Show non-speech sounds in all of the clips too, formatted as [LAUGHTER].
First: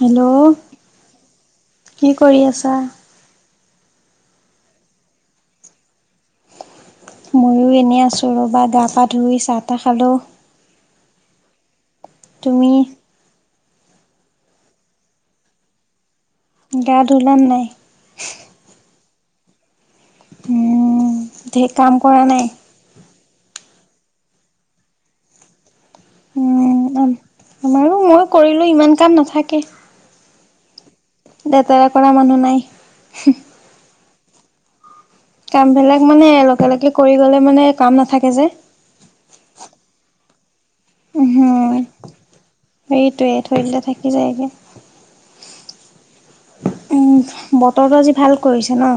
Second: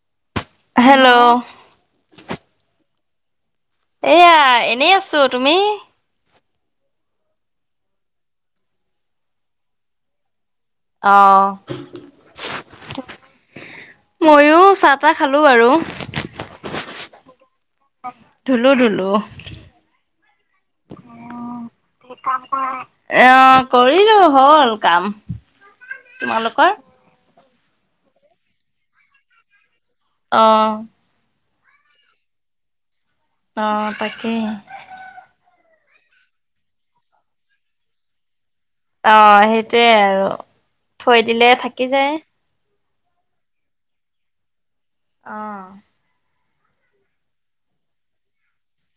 Hello hello কি কৰি আছা এয়া এনেই আছো তুমি ময়ো এনেই আছোঁ ৰ'বা গা পা ধুই চাহ তাহ খালোঁ আহ তুমি? ময়ো চাহ তাহ খালো বাৰু গা ধুলা নাই? ধুলো ধুলো উম ঢেৰ কাম কৰা নাই? এ কৰিলো হ'ল কাম তোমালোকৰ? উম, আমাৰো মই কৰিলো ইমান কাম নাথাকে অ লেতেৰা কৰা মানুহ নাই অ তাকেই কাম বিলাক মানে লগে লগে কৰি গলে মানে কাম নাথাকে যে অ সেইটোৱে আৰু থৈ উহু, দিলে থাকি যায় সেইটোৱে ধৰি থই দিলে থাকি যায়গে আহ বতৰটো আজি ভাল কৰিছে ন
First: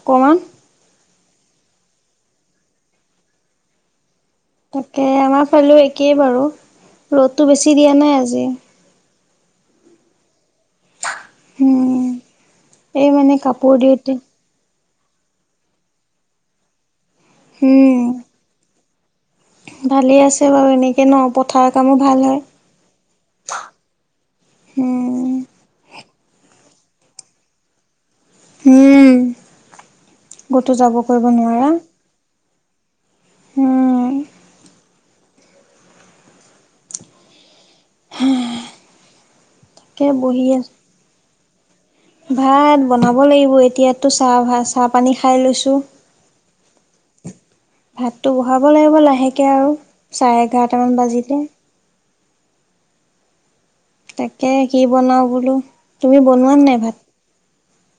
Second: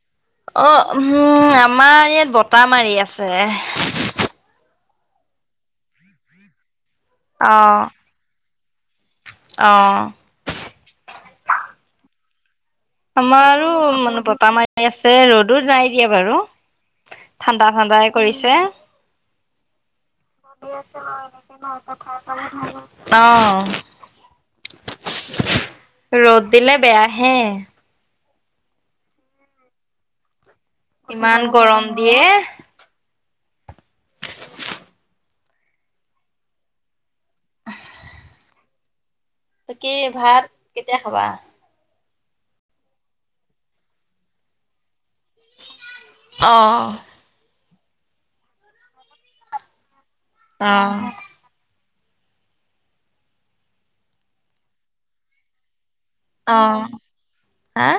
অকমান অ উম আমাৰ ইয়াত বত মাৰি আছে তাকে আমাৰ ফালেও একেই বাৰু ৰ'দতটো অ বেছি দিয়া নাই আজি অ হম আমাৰো মানে বত ম াই আছে ৰ'দো নাই দিয়া বাৰু ঠাণ্ডা ঠাণ্ডাই উম কৰিছে ভালেই আছে বাৰু এনেকে ন পথাৰ কামো ভাল হয় অ হম ৰ'দ দিলে বেয়া হে উম কতো যাব কৰিব ইমান নোৱাৰা গৰম দিয়ে, হম অ হ ত কি ভাত কেতিয়া খাবা ভাত বনাব লাগিব এতিয়ো চাহ ভ চাহ পানী খাই লৈছো অঁ ভাতটো বহাব লাগিব লাহেকে আৰু চাৰে অ', এঘাৰটামান বাজিলে তাকে কি বনাওঁ বোলো তুমি বনোৱা নাই অ', ভাত হা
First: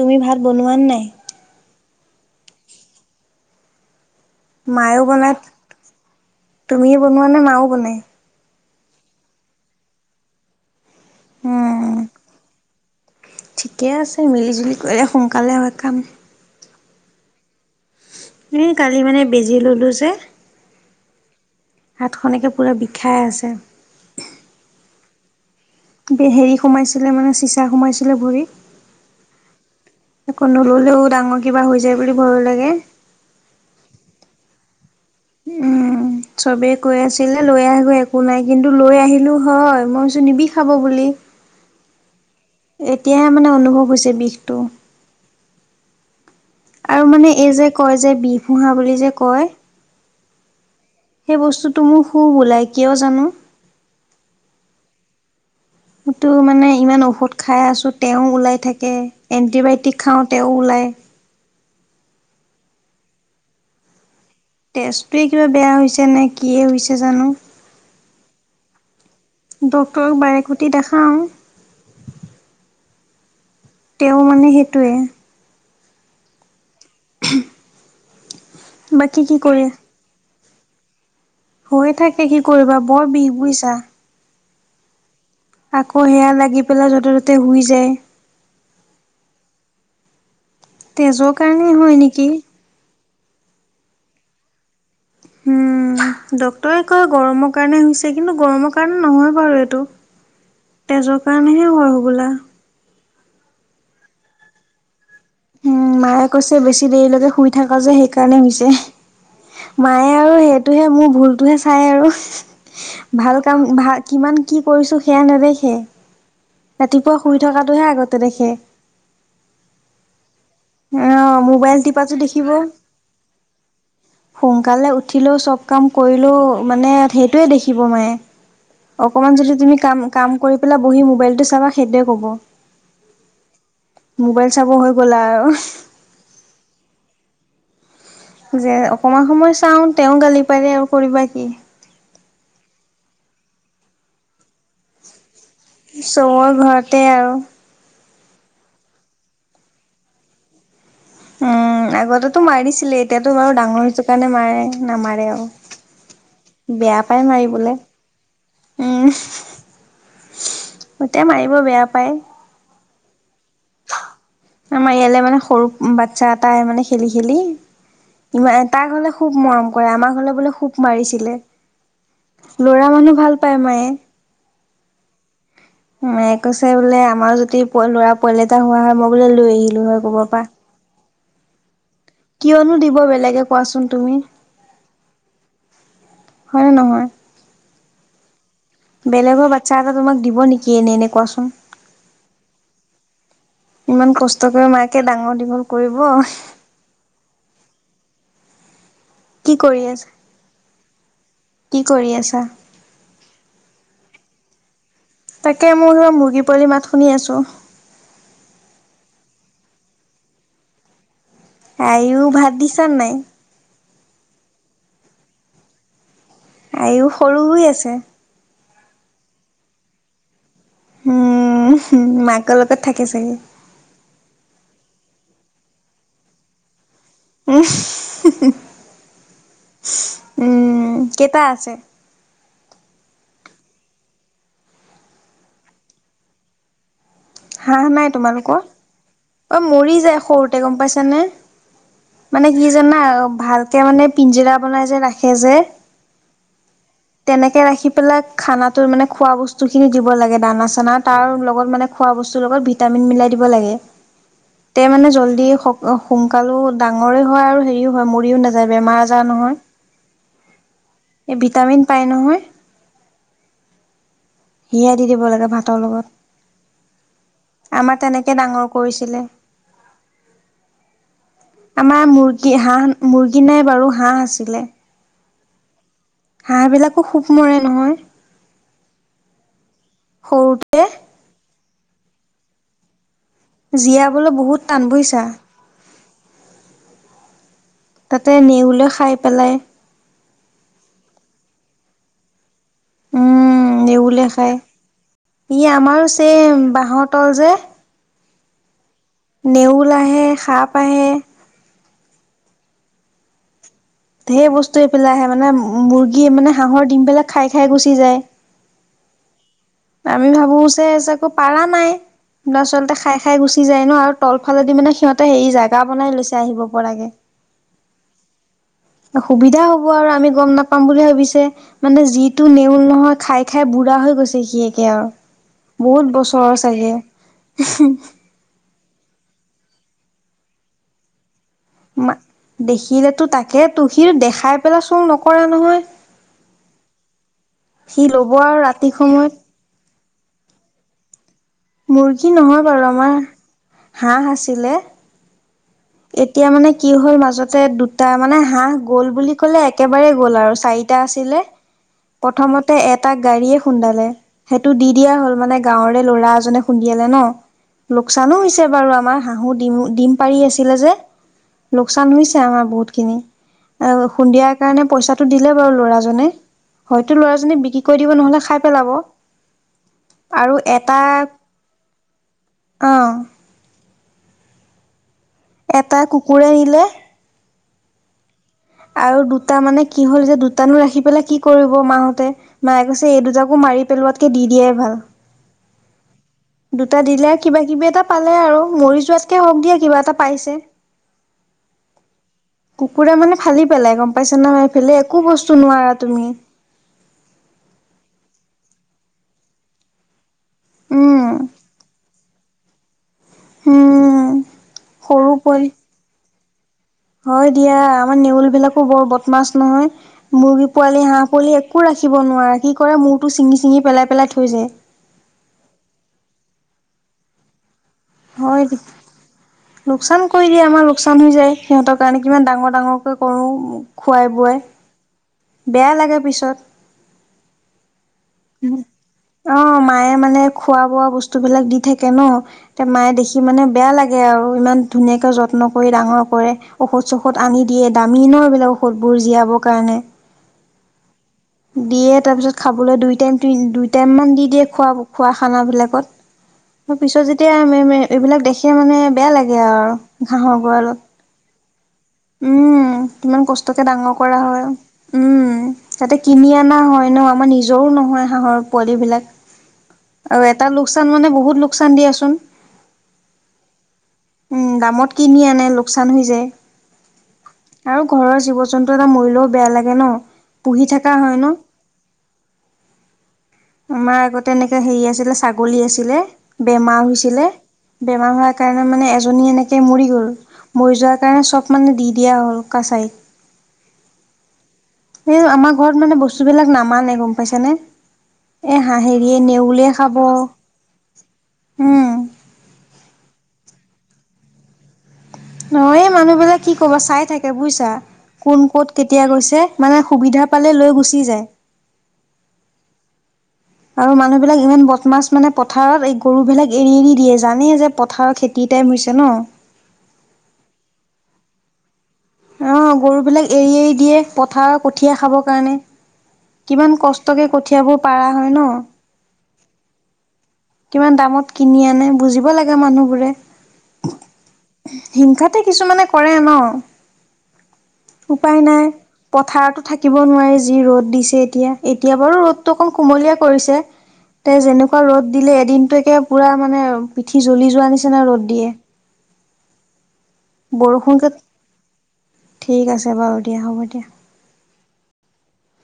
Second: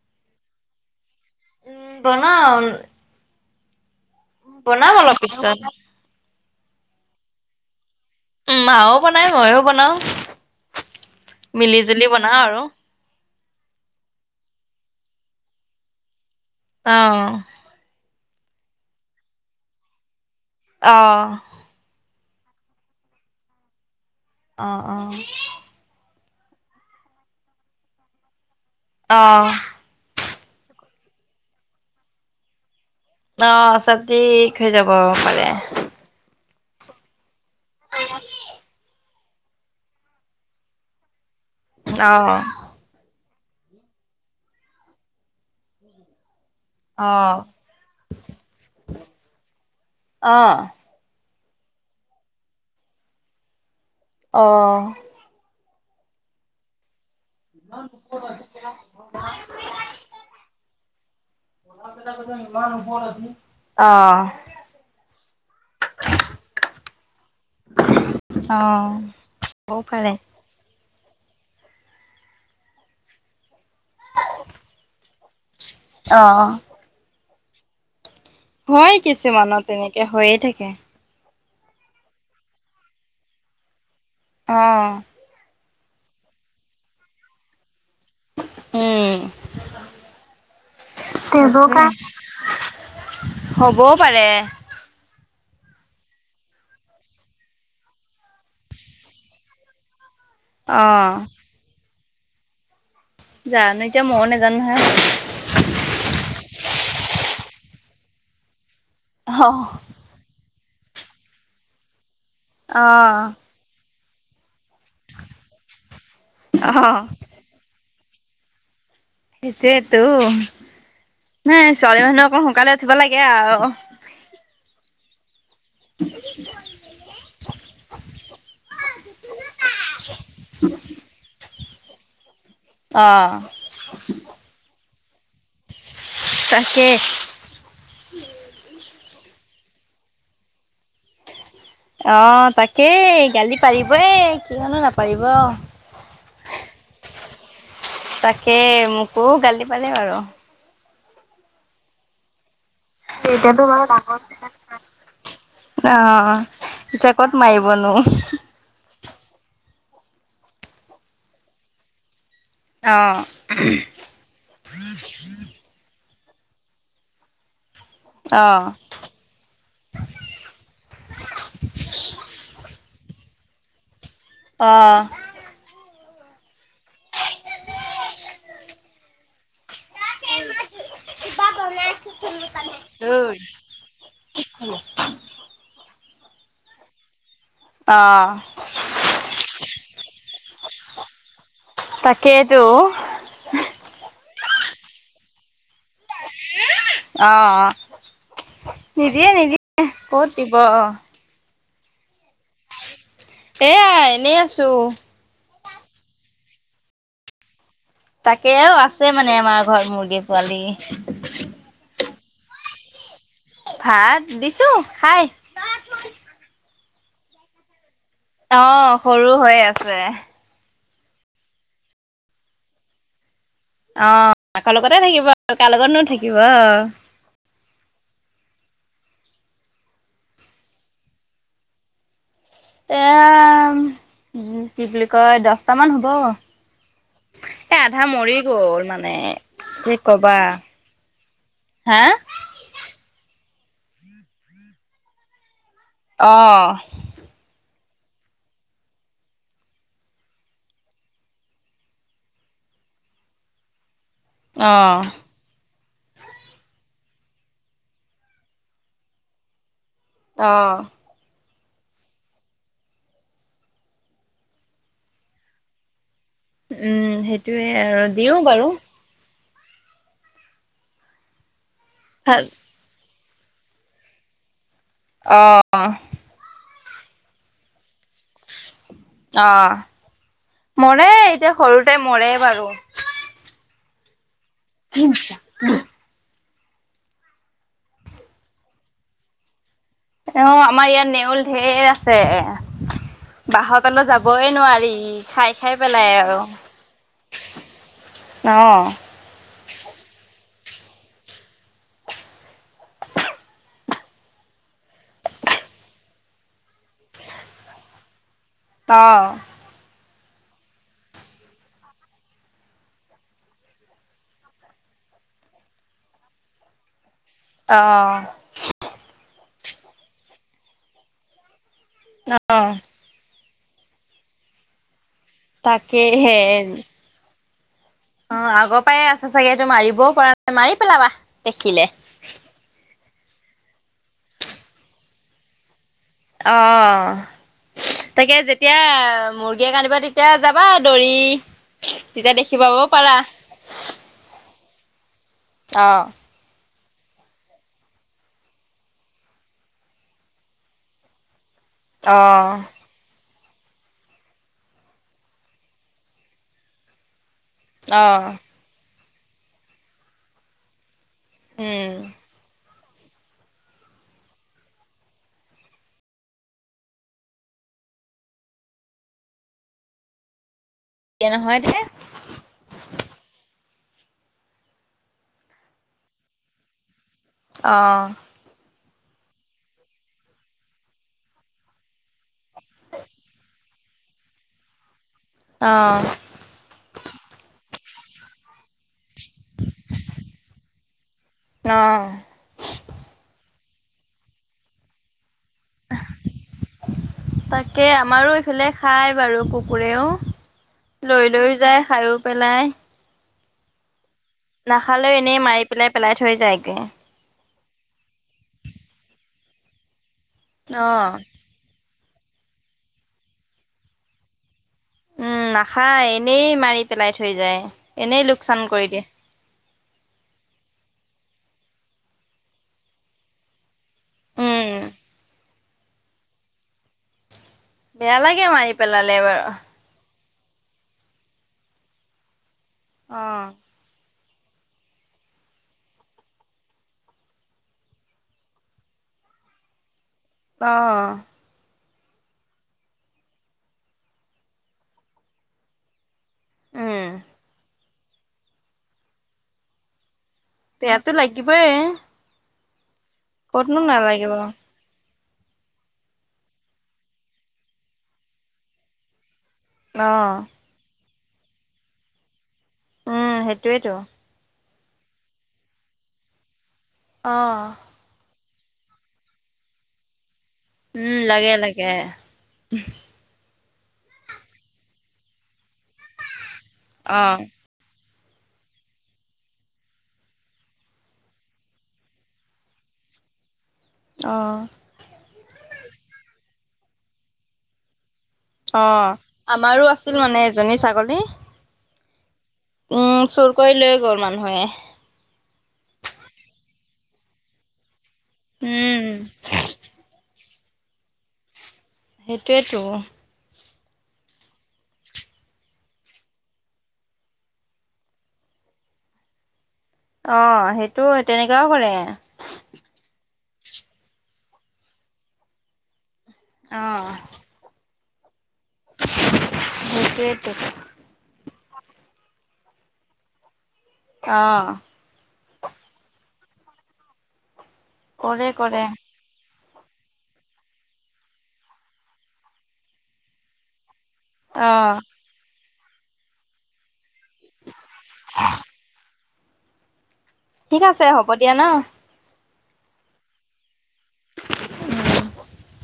তুমি ভাত বনোৱা নাই উম বনাও বনাম অলপ পিছত তুমি বনোৱা নে মাও বনাই উম মাও বনাই ময়ও বনাওঁ মিলি উম জুলি বনাও আৰু ঠিকে আছে মিলি জুলি কৰিলে সোনকালে আৰু কাম আহ উ কালি মানে বেজি ললো যে আহ হাতখননেকে পূৰা বিষাই আছে আহ আহ হেৰি সোমাইছিলে মানে চিচা সোমাইছিলে ভৰিত আহ আকৌ নললেও ডাঙৰ কিবা হৈ যায় বুলি ভয় লাগে অ চবজ হৈ যাব পাৰে উম চবেই কৈ আছিলে লৈ আহিব একো নাই কিন্তু লৈ আহি ো হয় মইছো নিবি খাব বুলি আহ! এতিয়াহে মানে অনুভৱ হৈছে বিষটো আৰু মানে অ', এই যে কয় যে বিহুহা বুলি যে কয়। অ'- সেই বস্তুটো মোৰ সু বোলাই কিয় জানো আহ! টো মানে ইমান ঔষধ খাই আছোঁ তেওঁ ওলাই থাকে এণ্টিবায়টিক খাওঁ তেওঁ ওলায়, ইমানৰ আ অ' তেজপুৰ কিবা বেয়া হৈছে নে কি হৈছে জানো। অ! হ'ব পাৰে। ডক্ক্তৰক বাৰেকুটি দেখাও তেওঁ মানে সেইটোৱে অ' [INAUDIBLE] হয় বাকী কি কিছুমানৰ তেনেকে হৈয়ে থাকে। হৈ থাকে কি কৰিবা বৰ বিষ বুজিছা আহ! আকৌ সেয়া লাগি পেলাই য'তে ত'তে শুই যায়। উম! তেজৰ কাৰণেই হয় নেকি? হবও পাৰে। উম! ড্ক্তৰে কয় গৰমৰ কাৰণে হৈছে কিন্তু গৰমৰ কাৰণে নহয় বাৰু এইটো অ তেজৰ কাৰণেহে হোৱা হৈগোলা। জানো এতিয়া ময়ো নোজানো নহয়। উম মায়ে কৈছে বেছি দেৰিলৈকে শুই থাক যে সেইকাৰণে হৈছে অ মায়ে আৰু সেইটোহে মোৰ ভুলতহে চাই আৰু অ ভাল কাম ভাল। কিমান কি কৰিছো সেয়া নেদেখে অ ৰাতিপুৱা শুই থকাাতটোহে আগতে তেনেকে সেইছাইটো অ' নে মোবাইল ছোৱালী টিপাটো মানুহ অকণ দেখিব। সোনকালে উঠিব লাগে আৰু সোনকালে উঠিলেও চব কাম কৰিলেোও মানে সেইটোৱে দেখিব মায়ে অকমান যদি তুমি কাম কাম কৰি পেলাই বহি মোবাইলটো চাবা সেইটোৱে ক'ব। আহ! ! মোবাইল চাব হৈ গ'লা আৰু তাকে! যে অকমান সময় চাওঁ তেওঁ গালি পাৰে আৰু কৰিবা কি? অ তাকেই গালি পাৰিবই কিয়ণো নাপাৰিব। চবৰ ঘৰতে আৰু তাকে মোকো গালি পাৰে বাৰু, উম আগতেতো মাৰিছিলে এতিয়াতো বাৰু ডাঙৰ জোকে মাৰে নামাৰে আৰু অ বেয়া পিছে পাই ক'ত মাৰিবলে মাৰিবনো। উম এতিয়া মাৰিব বেয়া পায়। আহ! আমাৰ ইয়ালৈ মানে সৰু বাচ্ছা এটাই মানে খেলি খেলি অ ইমান তাৰ ঘৰলে খুব মৰম কৰে আমাৰ ঘৰলে বোলে খুব মাৰিছিলে। লৰা মানুহ ভাল পায় মায়ে। অ' কৈছে বোলে আমাৰ যদি ল'ৰা পোৱালি এটা হোৱা হয় মই বোলে লৈ আহিলো হয় কবৰ পৰা। িব কাৰ নাই কিয়নো দিব বেলেগে কোৱাচোন তুমি হয় ন নহয় অ বেলেগৰ বাচ্ছা এটা তোমাক দিব নেকি এনে এনে কোৱাচোন তাকেইেতো ইমান কষ্টক মাকে ডাঙৰ দীঘল কৰিব অ নিদিয়ে কি কৰি নিদিয়ে আছা কত দিব আহ কি কৰি আছা এয়া এনেই আছো তাকে মোৰ স মুৰ্গী পোৱালি মাত শুনি আছোঁ তাকেও আছে মানে আমাৰ ঘৰত মুৰ্গী পোৱালি আইও ভাত দিছ নাই ভাত দিছো খাই আও সৰু হৈ আছে অ সৰু হৈ আছে উম মাকৰ লগত থাকে চাগে অ মাকৰ লগতে থাকিব আৰু কাৰ লগতনো থাকিব অ উ উম কেইটা আছে এয়া কি বুলি কয় দছটামান হ'ব এ হাঁহ আধা নাই মৰি তোমালোকৰ গ'ল মানে অঐ কি মৰি যায় কবা সৰুতে গম পাইছানে হা মানে কি জানা ভালকে মানে পিঞ্জিৰা বনাই যে ৰাখে যে আহ পেলাক খানা তো মানে খোৱা বস্তু খিনি দিব লাগে দানা চানা তাৰ লগত মানে অ ত ম মে ডাঙৰে হয় আৰু হেৰিও হয় মৰিও নাযায় বেমাৰ আজাৰ নহয় আহ এই ভিটামিন পাই নহয় হিয় দি দিব লাগে ভাতৰ উম সেইটোয়ে লগত আমাৰ আৰু দিও তেনেকে বাৰু ডাঙৰ কৰিছিলে আমাৰ মুৰ্গী হাঁহ মুৰ্গী নাই বাৰু হাঁহ আছিলে অ হাঁহবলাকো খোব মৰে নহয় অ সৰুতে মৰে এতিয়া সৰুতে মৰে বাৰু জীয়াবলৈ বহুত টানবইছা তাতে নেউলৈ খাই পেলাই অ আমাৰ ইয়াত নেউল ঢেৰ আছে উম বাহতলৈ নেউলে যাবই খাই নোৱাৰি খাই ই খাই আমাৰো পেলাই আৰু ছেম বাঁহৰ তল যে অহ নেউল আহে সাপ আহে েৰ বস্তু এই পেলাই আহে মানে মুৰ্গী মানে হাঁহৰ দিম পেলাই খাই খাই গুচি যায় অ আমি ভাবো চ চ আ একৌ পাৰা নাই আচলতে খাই খাই গুচি যায় ন আৰু তলফালেদি মানে সিহতে হেৰি জোগা বনাই লৈছে আহিব পৰাগে অ সুবিধা হ'ব আৰু আমি গ'ম নাপাম বুলি ভাবিছে মানে যিটো নেওল নহয় খাই খাই বুঢ়া হৈ গৈছে সি একে আৰু তাকে বহুত হে বছৰৰ চাগে। অ আগৰ পাই আছে - চাগে তো মাৰিবও পৰা নাই মাৰি পেলাবা- দেখিলে। ম দেখিলেতো তাকে তহি দেখাই পেলাই চুৰ নকৰা নহয়- অ, সি ল'ব তাকে আৰু যেতিয়া ৰাতি সময়ত মুৰ্গীয়েক আনিবা দি এতিয়া যাবা দৰি মুৰ্গী নহয় বাৰু আমাৰ হাঁহ আছিলে। অ', এতিয়া মানে- কি হ'ল মাজতে দুটা মানে হাহ গ'ল বুলি ক'লে একেবাৰে গ'ল আৰু চাৰিটা আছিলে। অ', প্ৰথমতে এটা- গাড়ীয়ে খুন্দালে সেইটো দি দিয়া হ'ল মানে গাঁৱৰে ল'ৰা এজনে খুন্দিয়ালে ন- অ', লোকচানো হৈছে বাৰু আমাৰ হাঁহো ডিম ডিম পালি আছিলো যে- উম। লোকচান হৈছে আমাৰ বহুত। খিনি আৰু সন্ধিয়াৰ কাৰণে পইচাটো দিলে বাৰু ল'ৰাজনে- হয়তো ল'ৰাজনে বিক্ৰী কৰি দিব নহলে খাই পেলাব আৰু এ এ এতিয়া নহয় দে আহ- এটা কুকুৰে নিলে আহ। আৰু দুটা মানে কি হল যে দুটানো ৰাখি পেলাই কি কৰিব মাহতে মায়ে কৈছে এই দুটাকো মাৰ- মাৰি পেলোৱাতকে দি দিয়ে ভাল। অ। দুটা দিলে কিবা কিবি এটা পালে আৰু মৰি যোৱাতকে হওক দিয়া কিবা এটা পাইছে- অ। কুকুৰা মানে ফালি পেলাই গম পাইছে না আমাইফালে একো বস্তু- চুনুৱা তুমি [UNINTELLIGIBLE] খায় বাৰু কুকুৰেও লৈ উম, লৈও যায় খায়ো পেলাই- উম। নাখালেও এনেই মাৰি সৰুকৈ পেলাই পেলাই থৈ যায়গে হয় দিয়া আমাৰ নেউল বিলাকো বৰ ব- বদমাছ নহয় মুৰ্গী পোৱালি অ' হাঁহ পোৱালি একো ৰাখি- থাকিব নোৱাৰাৰে কি কৰে মূৰটো ছিঙি চিঙি পেলাই পেলাই থৈ যায়- উম নাখায় এনেই মাৰি পেলাই থৈ যায়। এনেই লোকচান হয় কৰি দিয়ে লোকচান কৰি দিয়ে আমাৰ লোকচান হৈ যায়। সিহঁতৰ কাৰণে কিমান ডাঙৰ ডাঙৰকে কৰো খোৱাই উম বোৱাই- বেয়া লাগে পিছত- বেয়া লাগে উম। মাৰি পেলালে। অ মায়ে মানে খোৱা বোৱা বস্তু বিলাক দি থাকে ন তে মায়ে দেখি অ' মানে বেয়া লাগে- লাগে আৰু ইমান ধুনীয়াকে যত্ন কৰি ডাঙৰ কৰে ঔষধ চষধ আনি দিয়ে দামিনৰ বিলাক ঔষধ বোৰ। জীয়াবৰ কাৰণে- অ। দিয়ে তাৰপিছত খাবলৈ দুই টাইম দুই টাইমান দি দিয়ে খোৱা খোৱা খানাবিলাকত- উম পিছত যেতিয়া এইবিলাক দেখে মানে বেয়া লাগে আৰু- হাহৰ গঁৰালত- হবই এ। উম কিমান কষ্টকে ডাঙৰ নালাগিব কৰা অ' হয়। উম তাতে কিনি অনা হয় ন আমাৰ নিজৰো নহয় হাঁহৰ পোৱালিবিলাক- আৰু এটা লোকচান মানে বহুত লোকচান দিয়াচোন। উম সেইটোৱেইেতো। উম দামত কিনি আনে লোকচান হৈ যায় অ' আৰু ঘৰৰ জীৱ- [UNINTELLIGIBLE] উম হয় ন। লাগে লাগে। আমাৰ আগতে এনেকে হেৰি আছিলে ছাগলী আছিলে বেমাৰ অ' হৈছিলে- বেমাৰ হোৱাৰ কাৰণে মানে এজনী এনেকে মৰি গ'ল মৰি যোৱাৰ কাৰণে চব মানে দি দিয়া হ'ল কাছাৰীত উ আহ এই আমাৰ ঘৰত মানে বস্তুবিলাক নামানে গম পাইছানে। এ অ' আমাৰো [UNINTELLIGIBLE] আছিল খাব মানে এজনী ছাগলী হম। উম চুৰ কৰি লৈ গল মানুহে নহয় মানুহবিলাক কি কবা চাই থাকে বুজিছা। কোন ক'ত উম। কেতিয়া গৈছে মানে সুবিধা পালে লৈ গুচি যায়। সেইটোৱেতো। আৰু মানুহ বিলাক ইমান বটমাছ মানে পথাৰত এই গৰু বিলাক এৰি এৰি দিয়ে জানেই যে পথাৰৰ খেতিত [UNINTELLIGIBLE] হৈছে ন। অ', সেইটো তেনেকুৱাও কৰে। অ', গৰু বিলাক এৰি এৰি দিয়ে পথাৰ কঠীয়া খাবৰ কাৰণে। অ কিমান কষ্টকে কঠিয়াবোৰ পাৰা হয় ন। সেইটোৱেই টো। কিমান দামত কিনি আনে বুজিব লাগে মানুহবোৰে আহ। হিংসাতে কিছুমানে কৰে ন কৰে উপায় কৰে নাই পথাৰত। থাকিব নোৱাৰে যি ৰ'দ দিছে এতিয়া এতিয়া বাৰু ৰ'দটো অকণ কুমলীয়া কৰিছে। তে অ যেনেকুৱা ৰ'দ দিলে এদিনটো একে পুৰা মানে পিঠি জ্বলি যোৱা নিচিনা ৰ'দ দিয়ে। ঠিক আছে হ'ব বৰষুণকে দিয়া ন। ঠিক আছে বাৰু দিয়া হ'ব দিয়া। উম।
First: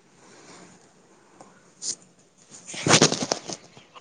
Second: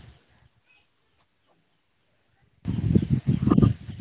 [INAUDIBLE]